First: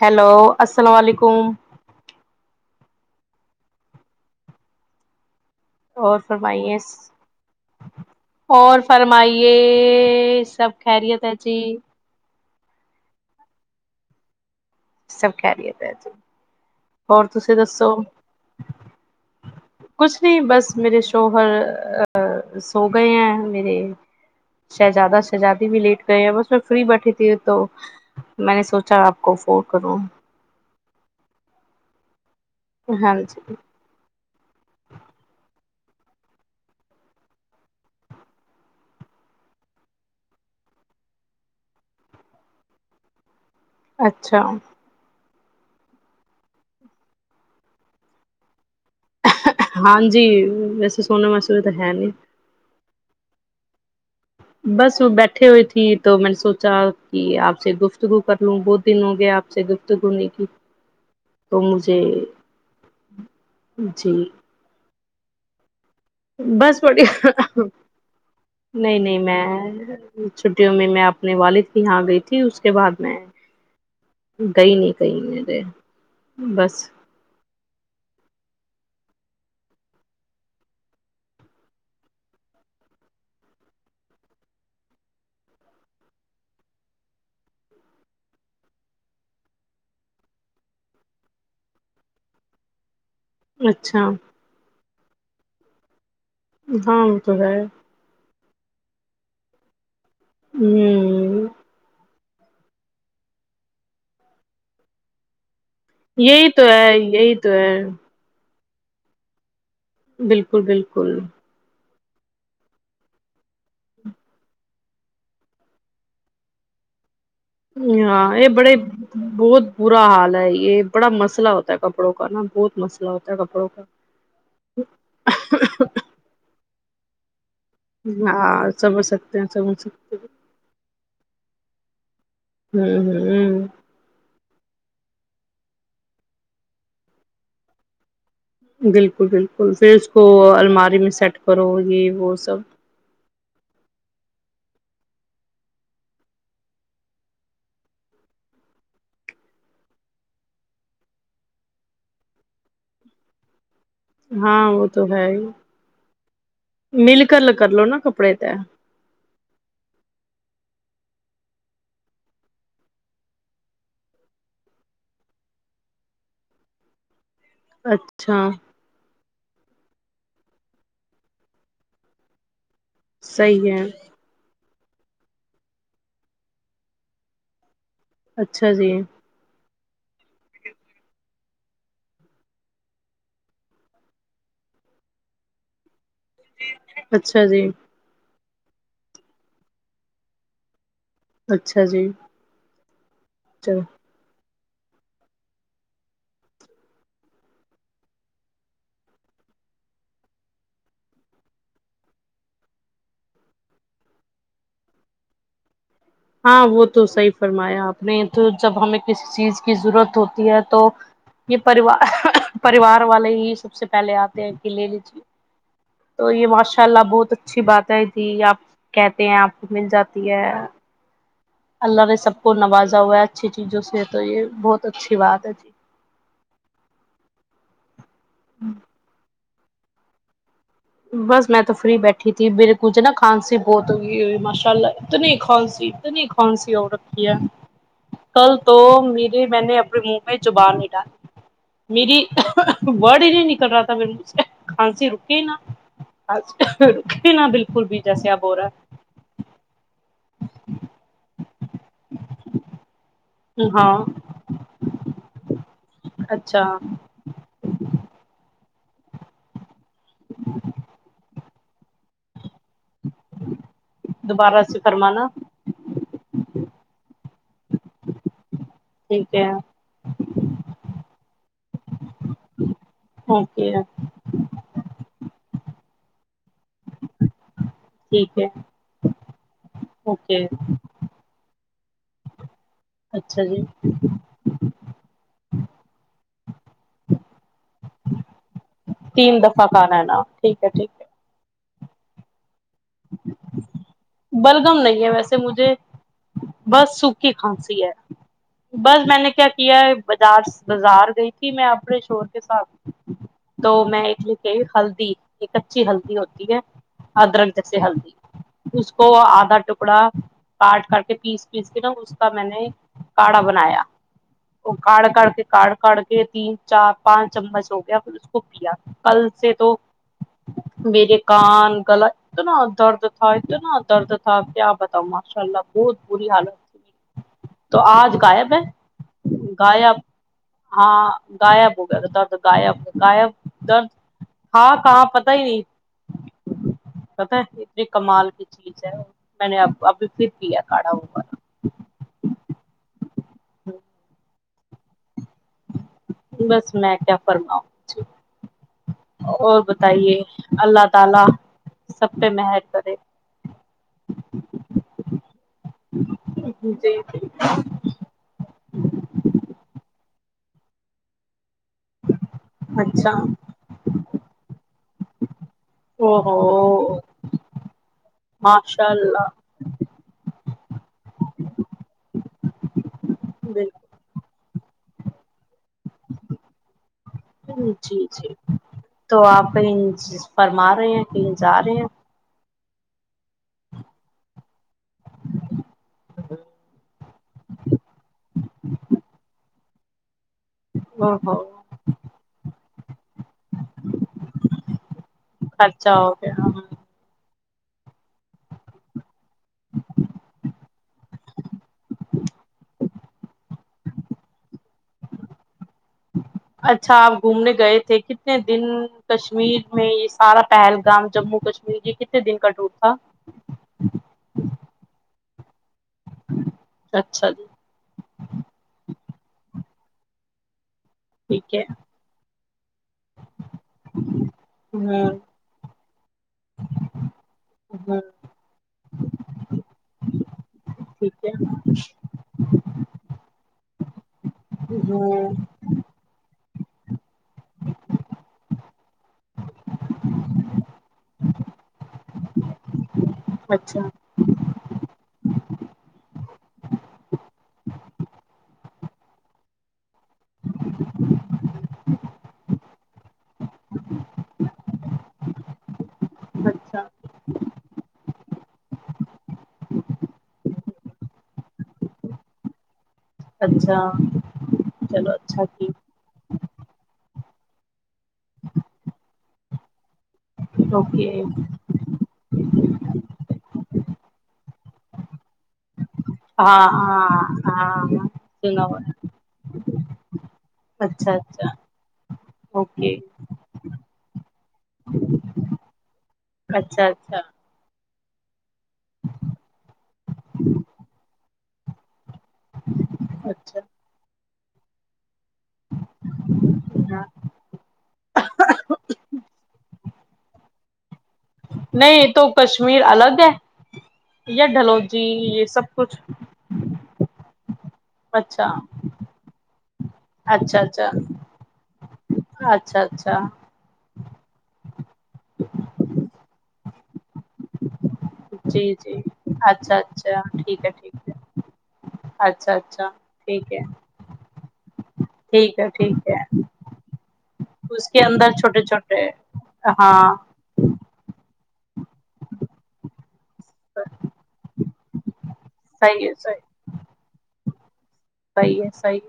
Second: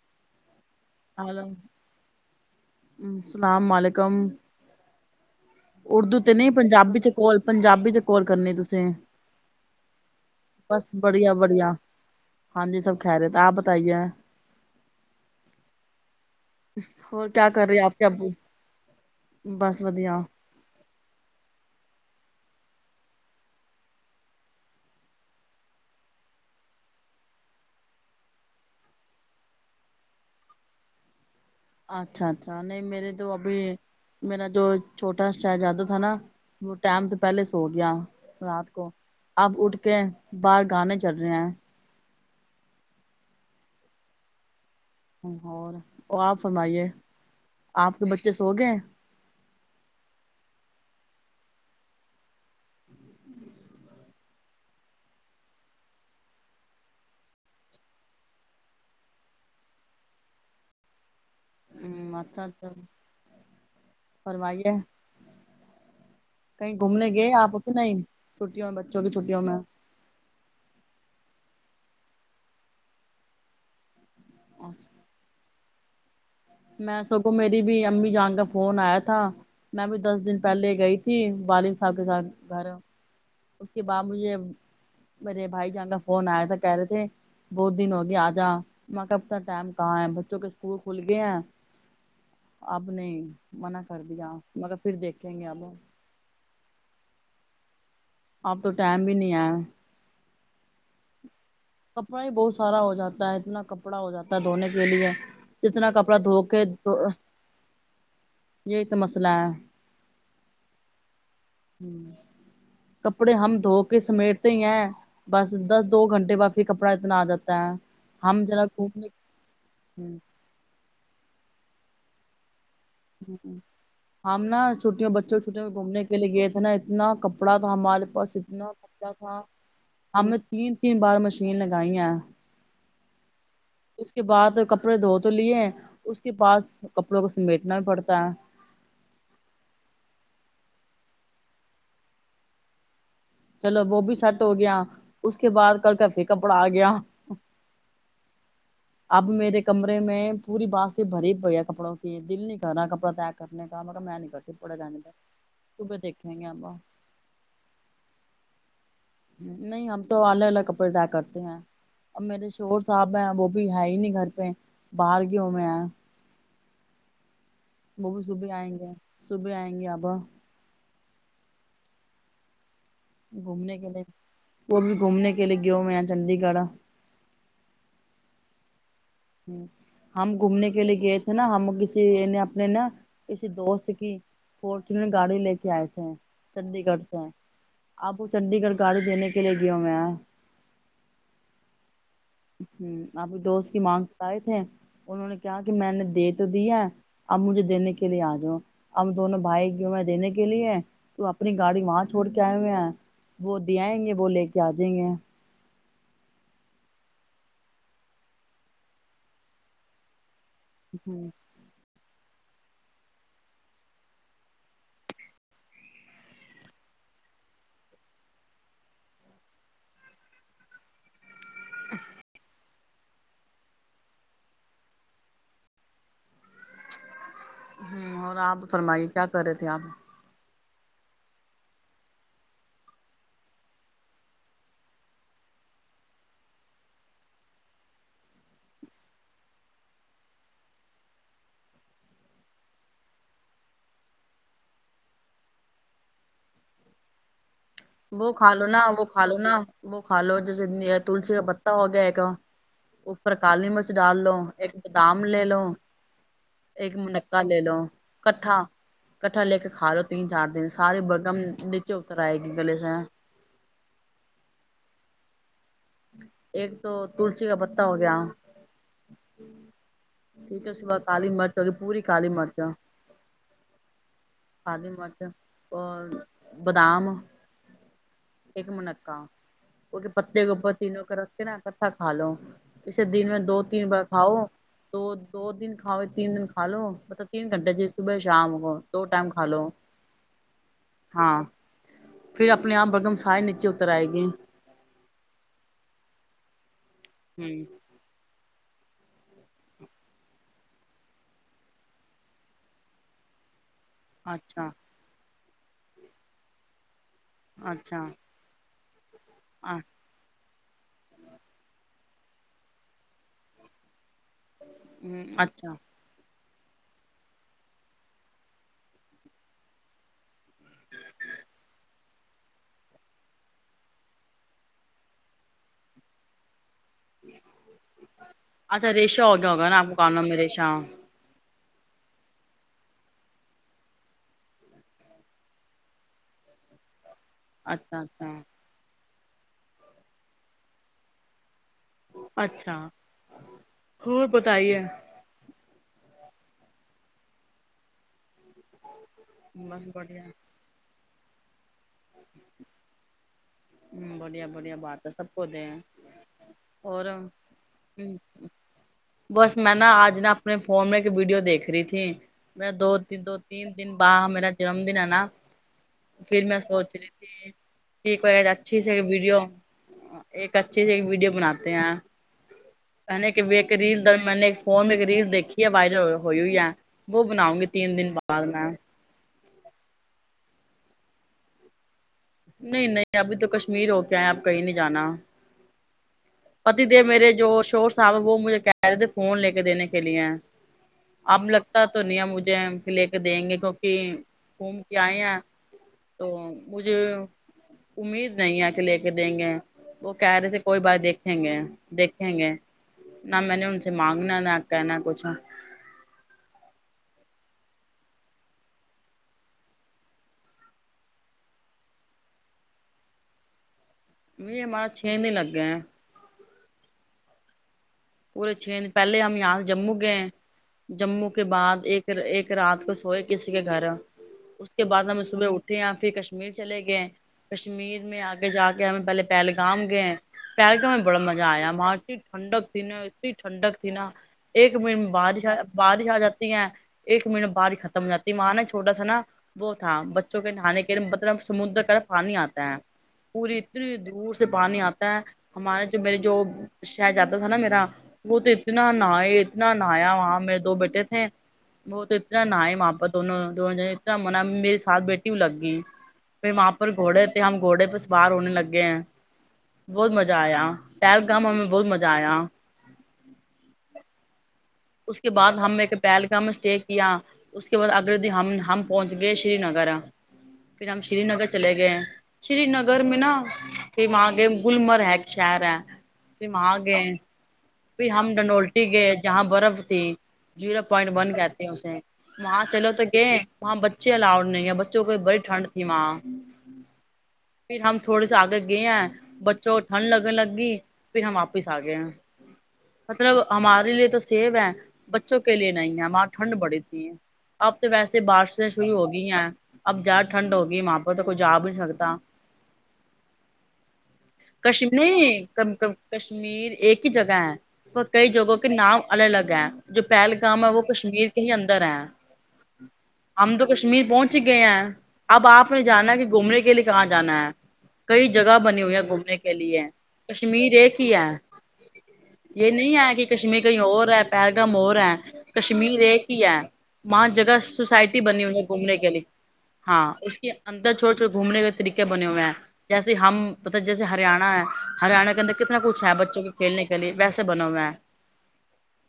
hello السلام علیکم ہم سلام و علیکم اردو اور تو نہیں فرمائیے پنجابی سے کال پنجابی سے کال کرنی تسے اور فرمائیے سب بس خیریت بڑھیا ہے جی بڑھیا ہاں جی سب خیریت ہے آپ بتائیے سب خیریت ہیں جی ہو اور کیا تسی کر رہے دسو آپ کے آبو بس ودیا کچھ نہیں بس میرے شوہر سو گئے ہیں میرے شہزادہ شہزادی بھی لیٹ گئے ہیں بس میں فری بیٹھی تھی ہوں تو میں نے سوچا آپ کو فون کروں اچھا اچھا نہیں میرے ہاں تو جی ابھی میرا جو چھوٹا شہزادہ تھا نا وہ ٹائم تو پہلے سو گیا رات کو اب اٹھ کے باہر گانے چل رہے ہیں اچھا اور اور آپ فرمائیے آپ کے بچے سو گئے ہاں جی ویسے سونے مسول تو ہے نہیں بس وہ بیٹھے ہوئے تھی تو میں نے سوچا کہ آپ سے گفتگو کر لوں بہت دن ہو گیا آپ سے گفت گفتگو نہیں کی تو مجھے ہوں، اچھا جی کمائی ہے بس پڑ گئے آپ کہ نہیں چھٹیوں میں نہیں بچوں کی نہیں چھٹیوں میں چھٹیوں میں میں اپنے والد کی یہاں گئی تھی اس کے بعد میں گئی نہیں کہیں میرے بس میں سگوں میری بھی امی جان گا فون آیا تھا میں بھی دس دن پہلے گئی تھی والد صاحب کے ساتھ گھر اس کے بعد مجھے میرے بھائی جان کا فون آیا تھا کہہ رہے تھے بہت دن ہوگیا آ جا ماں کب تک ٹائم کہاں ہے بچوں کے اسکول کھل گئے ہیں اب نہیں منع اچھا کر ہاں دیا مگر پھر دیکھیں گے اب ہاں وہ تو ہے اب تو ٹائم بھی نہیں آیا ہوں کپڑا ہی بہت سارا ہو جاتا ہے اتنا کپڑا ہو جاتا ہے دھونے کے لیے جتنا کپ یہی تو ہے یہی تو ہے یہی تو مسئلہ ہے بالکل بالکل ہم کپڑے ہم دھو کے سمیٹتے ہی ہیں بس دس دو گھنٹے بعپ کپڑا اتنا آ جاتا ہے ہاں ہم یہ ذرا بڑے گھومنے بہت برا حال ہے یہ بڑا مسئلہ ہوتا ہے کپڑوں کا نا بہت مس ہم نا چھوٹیوں بچوں چھوٹیوں میں گھومنے کے لیے گئے تھے نا اتنا کپ کپڑا تھا ہمارے پاس اتنا ہاں سمجھ کپڑا تھا سکتے ہیں سمجھ سکتے ہم ہیں نے تین تین بار مشین لگائی ہیں ہم ہم اس کے بعد کپڑے دھو تو لیے ہیں اس کے پعس کپڑوں کو سمیٹنا پڑتا ہے بالکل بالکل پھر اس کو الماری میں سیٹ کرو یہ وہ سب چلو وہ بھی سیٹ ہو گیا اس کے بعد کل کا پھر کپڑا آ گیا [inaudible] اب میرے کمرے میں پوری بانس کے بھری پڑی ہے کپڑوں کی دل نہیں کر رہا کپڑا تے اب پڑے ہیں کپڑے میں نہیں کرتی ہاں پڑے وہ رہنے تو دو ہے ہی، صبح دیکھیں گے آب مل کر کر لو نا کپڑے تے نہیں ہم تو الگ الگ کپڑے طے کرتے ہیں اب میرے شور صاحب ہیں وہ بھی ہے ہی نہیں گھر پہ باہر گئے ہوئے ہے وہ بھی اچھا صبح آئیں گے صبح آئیں گے آب صحیح گھومنے ہے کے لیے وہ بھی گھومنے کے لیے گیا ہوئے ہیں چنڈی گڑھ اچھا جی ہم گھومنے کے لیے گئے تھے نا ہم کسی اپنے نا کسی دوست کی فورچونر گاڑی لے کے آئے تھے چنڈی گڑھ سے اچھا جی آپ وہ چنڈی گڑھ گاڑی دینے کے لیے گیا ہوئے ہے اچھا جی ہ آپکی دوست کی چلو مانگ آئے تھے انہوں نے کیا کہ میں نے دے تو دیا اب مجھے دینے کے لیے آ جاؤ ہم دونوں بھائی جو میں دینے کے لیے تو اپنی گاڑی وہاں چھوڑ کے آئے ہوئے وہ دے آئیں گے وہ لے کے آ جائیں گے ہاں وہ تو صحیح فرمایا آپ نے تو جب ہمیں کسی چیز کی ضرورت ہوتی ہے تو ہوں یہ پوار پریوار والے ہی سب سے پہلے آتے ہیں کہ لے لیجیے تو یہ ماشاء اللہ بہت اچھی باتیں تھی آپ کہتے ہیں آپ کو مل جاتی ہے اللہ نے سب کو نوازا ہوا ہے اچھی چیزوں سے تو یہ بہت اچھی بات ہے جی ہم اور آپ فرمائی کیا کر رہے تھے آپ بس میں تو فری بیٹھی تھی میرے کوھے نا کھانسی بہت ہو گئی ہے ماشاء اللہ اتنی کھانسی اتنی کھانسی ہو رکھی ہے کل تو میری میں نے اپنے منہ پ زبان ہٹال میری بڑ ہی نہیں نکل رہا میرے منہ سے کھانسی رکے ہی نا کھانسی تو کی نہ بالکل بھی جیسے وہ اب کھا ہو رہا لو نا وہ کھا لو نا وہ کھا لو جیسے تلسی کا پتہ ہو گیا ہے کا اوپر کالی ہے مرچ ہاں ڈال لو ایک بادام لے لو اچھا ایک پکا لے لو کٹھا کٹھا لے کے کھا لو تین چار دن سارے برگم نیچے اتر آئے گی گلے سے دوبارہ سے فرمان نا ایک تو تلسی کا پتہ ہو گیا ٹھیک ہے ٹھیک ہے صبح کالی مرچ ہوگئی پوری کالی مرچ آ اوکے کالی مرچ اور بادام ٹھیک ہے ایک منقه کیک پتے اوکے گوپ تینوں کے رکھ کے نا اکٹھا کھا لو اسے دن میں اچھا دو جی تین بار کھاؤ تو دو دن کھاؤ تین دن کھا لو مطلب تین گھنٹے جی صبح شام ہو دو ٹائم کھا لو ہاں ٹھیک ہے ٹھیک ہے ہاں پھر اپنے آپ بگم سارے نیچے اتر آئے گی بلگم نہیں ہے ویسے مجھے بس سوکھی ہوں کھانسی ہے بس میں نے کیا کیا ہے بس بازار گئی تھی میں اپنے شو ہر کے ساتھ تو میں اچھا ہلدی ایک اچھی ہلدی ہوتی ہے ادرک جیسے اچھا ہلدی اس کو ادھا ٹکڑا کاٹ کر کے پیس پیس کے نا اس کا میں نے کاڑھا بنایا وہ کڑ کر کے کڑ اچھا کر کے ت [unintelligible] چار پانچ چمچ ہو گیا پھر اس کو پیا کل سے تو میرے کان گل تو نہ درد تھاائے [unintelligible] اتنا درد تھا کیا بتاؤں ماشاء اللہ بہت بری حالت تھی تو آج غائب ہے اچھا ریشا ہو گیا ہوگا نا آپ کو غائب کام نام میں ریشا ہاں غائب ہو گیا تو درد غائب غائب درد ہاں کہاں پتا ہی نہیں پتا اتنی اچھا کمال اچھا کی چیز ہے میں نے اب ابھی پھر کیا کاڑھا ہو اچھا ہو بتائیے بس میں کیا فرماؤں اور بس بتائیے بڑھیا اللہ تعالی سب پہ مہک کرے ہ بڑیا بڑیا بات ہے سب کو دے جی اور بس میں نا آج نا اپنے فون میں ایک ویڈیو دیکھ رہی تھی میں دو اچھا دو تین دن ب میرا جنم دن ہے نا او ہو پھر میں سوچ کی کر جا ماشاء س اللہ ویڈیو [unintelligible] ایک اچھے سے ایک ویڈیو بناتے ہیں ا نے کہ ایک ریل میں نے فون میں ایک ریل دیکھی ہے وائرل ہوئی ہے وہ بناؤں گی تین جی دن جی بعد میں تو آپ کہیں فرما رہے ہیں کہیں جا رہے ہیں نہیں نہیں ابھی تو کشمیر ہو کے ہے اپ کہیں نہیں جانا پتی دے میرے جو شور صاحب ہیں وہ مجھے کہہ رہے تھے فون لے کے دینے کے لیے ہیں او ہو اب لگتا تو نیا مجھے پھر لے کے دیں گے کیونکہ گھوم کے آئے ہیں اچھا ہو تو گیا مجھے امید نہیں ہے کہ لے کے دیں گے وہ کہہ رہے تھے کوئی بات دیکھ دیکھیں گے نہ میں نے ان سے مانگنا نہ کہنا کچھ اچھا آپ گھومنے گئے تھے کتنے دن کشمیر میں یہ سارا پہلگام جموں کشمیر یہ کتنے دن کا ٹور تھا یہ ہمارا چھ دن لگ گئے ہیں اچھا جی پورے چھ دن پہلے ہم یہاں سے جموں گئے جموں کے ٹھیک ہے بعد ایک ایک رات کو سوئے کسی کے گھر اس کے بعد ہ ہم صبح اٹھے یا پھر کشمیر چلے گئے ہ کشمیر میں آگے جا کے ہمیں پہلے پہلگام گئے پہلگام ہم بڑا ٹھیک ہے مزہ آیا مارکٹ ٹھنڈک تھی نا اتنی ٹھنڈک تھی نا ایک مٹ ہ بارش آجا بارش آ جاتی ہے ایک منٹ میں ختم ہو جاتی ہے وہاں نا چھوٹا سا نا وہ تھا بچوں کے نہانے کے مطلب سمندر کا پانی آتا ہے پوری اچھا اتنی دور سے پانی آتا ہے ہمارے جو میرے جو شہزات بیٹا تھا نا میرا وہ تو اتنے اتنا نایا وہاں میر دو بیٹے تھے وہ تو اتنا نہا ئے وہاں پر دونوں دونوں جانا اتنا مناع میرری ساتھ بیٹھی ہو لگ گئی پھر وہاں پر اچھا گھوڑے تھے ہم گھوڑے پہ سوا ر ہونے لگے ہیں بہت مزہ آیا پہلگام میں ہمیں بہت مزہ آیا اچھا چلو اس کے اچھا بعد ہم نے ٹھیک ایک پہلکام اسٹے کیا اس کے بعد اگل د ن ہم ہم پہنچ گئے شری نگر پھر ہم اوکے شری نگر چلے گئے شری نگر میں نا پھر وہاں گیے ہم گلمرگ ا یک شہر ہے پھر ہاں وہاں گئے ہاں ہاں پھر ہم سنا ہوا ڈنولٹی گئے جہاں برف تھی جیرو ہے پوائنٹ اچھا ون اچھا کہتے ہیں اسے وہاں چلو اوکے تو گئے وہاں بچے الا ؤڈ نہیں ہے بچوں کو بڑی ٹھنڈ تھی وہاں اچھا اچھا پھر ہم تھوڑے سے آگے گئے ہیں بچوں کو ٹھنڈ لگنے لگی پھر ہم واپس آ گئے ہیں مطلب اچھا ہمارے لیے تو سیف ہے بچوں کے لیے نہیں ہے وہاں ٹھنڈ بڑی ہاں تھی اب تو ویسے بارشیں شروع ہو گئی ہیں اب زیادہ ٹھنڈ ہوگی وہاں پہ تو کوئی جا بھی نہیں سکتا تو کشمیر الگ ہے یا کشم ڈھلوجی نہیں یہ سب کم کم کچھ کش کشمیر ایک ہی جگہ ہے اور کئی اچھا جگہوں کے نام الگ الگ ہیں جو اچھا پہلگام ہے وہ اچھا کشمیر کے ہی اندر ہے اچھا اچھا ہم تو کشمیر پہنچ گئے ہیں اب آپ نے جانا کہ گھومنے کے لیے کہاں جانا ہے کئی جگہ جی بنی جی ہوئی ہے گھومنے کے اچھا لیے اچھا ٹھیک ہے کشمیر ایک ٹھیک ہی ہے اچھا یہ اچھا نہیں ہے کہ ٹھیک ہے کشمیر کہیں اور ہے پیگم اور ہے ٹھیک ہے کشمییر ٹھیک یہ ہی ہے وہاں جگہ اس کے سوسائٹی اندر بنی ان چھوٹے گھومنے چھوٹے کے لیے ہاں اس کی اندر چھوڑ چھوٹ گھومنے کے طریقے بنے ہوئے ہیں جیسے ہم بتا جیسے ہریانہ ہے ہریانہ کے اندر کتنا کچھ صحیح ہے صحیح بچوں کے کھیلنے کے لیے ویسے بنے ہوئے ہیں صحیح ہے صحیح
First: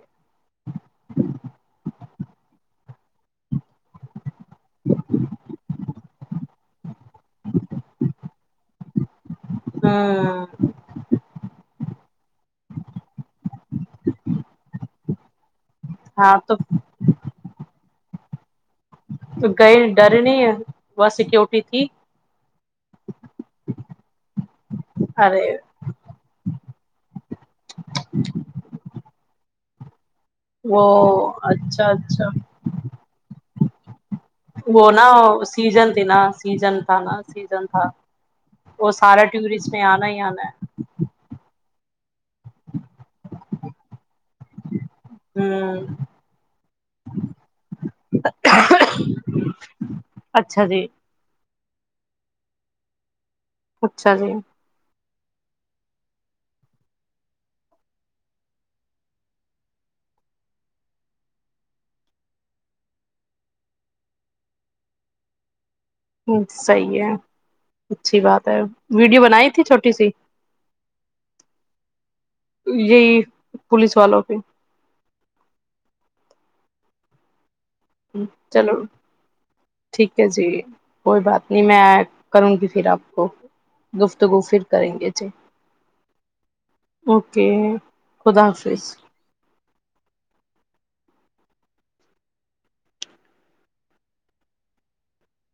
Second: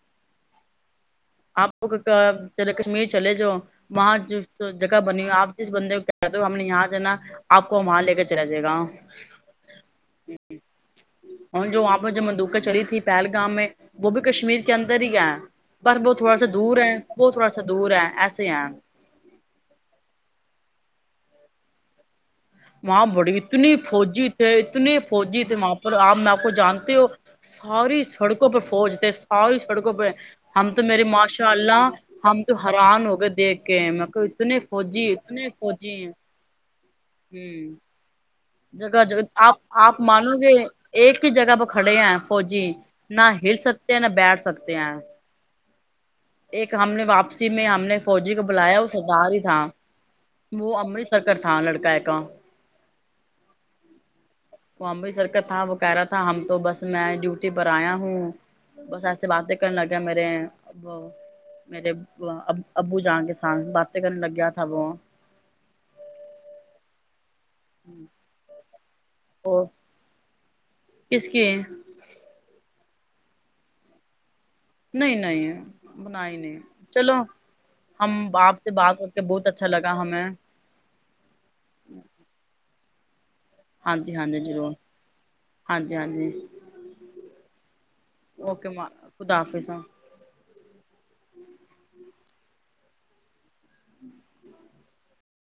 آپ کشمیر چلے جاؤ وہاں جو جگہ بنی ہوئی آپ جس بندے کو کھدو ہم نے یہاں جانا آپ کو وہاں لے کر چلا جائے گا ہاں اور جو وہاں پر جو مندوقیں چلی تھی پہلگام میں وہ بھی کشمیر کے اندر ہی آیا پر وہ ہاں تھوڑا سا تو دور ہے وہ تھوڑا سا دور ہے ایسے ہیں تو گئے ڈرے نہیں ہے وہا ں سیکورٹی تھی وہاں بڑی اتنی فوجی تھے اتنے فوجی ارے تھے وہاں اور آپ نہ تو جانتے ہو ساری سڑکوں پہ فوج تھے ساری سڑکوں پہ ہم تو وہ میرے ماشاء اللہ اچھا اچھا ہم تو حیران ہو گئے دیکھ کے میں کو اتنے وہ نا فوجی اتنے سیزن فوجی ہیں [unintelligible] ہوں تھا وہ جگہ جگہ سارا آپ ٹورسٹ نے آپ آنا ہی مانو آنا گے ایک ہی جگہ پہ کھڑے ہیں فوجی نہ ہل سکتے ہیں نہ بیٹھ سکتے ہیں ہوں ایک ہم نے واپسی میں ہم نے فوجی کو بلایا وہ سردار ہی تھا اچھا وہ جی آمریت کر تھا لڑکا ہے کاں اچھا جی بامبے سر کا تھا وہ کہہ رہا تھا ہم تو بس میں ڈیوٹی بر آیا ہوں بس ایسیے باتیں کرنے لگے میرے میرے ابو جان کے سامنے باتیں کرنے لگ گیا تھا وہ ہوں صحیح ہے اچھی بات ہے ویڈیو بنائی تھی اور چھوٹی سی کس کی ہے یہی پولیس والوں کے نہیں نہیں بنا ہی نہیں چلو ہم آپ سے چلو بات کر کے بہت اچھا لگا ٹھیک ہمیں ہے جی کوئی بات نہیں میں کروں گی پھر آپ کو ہاں جی ہاں گفتگو جی پھر ضرور کرینگے چے ہاں جی ہاں جی اوکے خدا اوکے حافظ خدا حافظ ا [inaudible]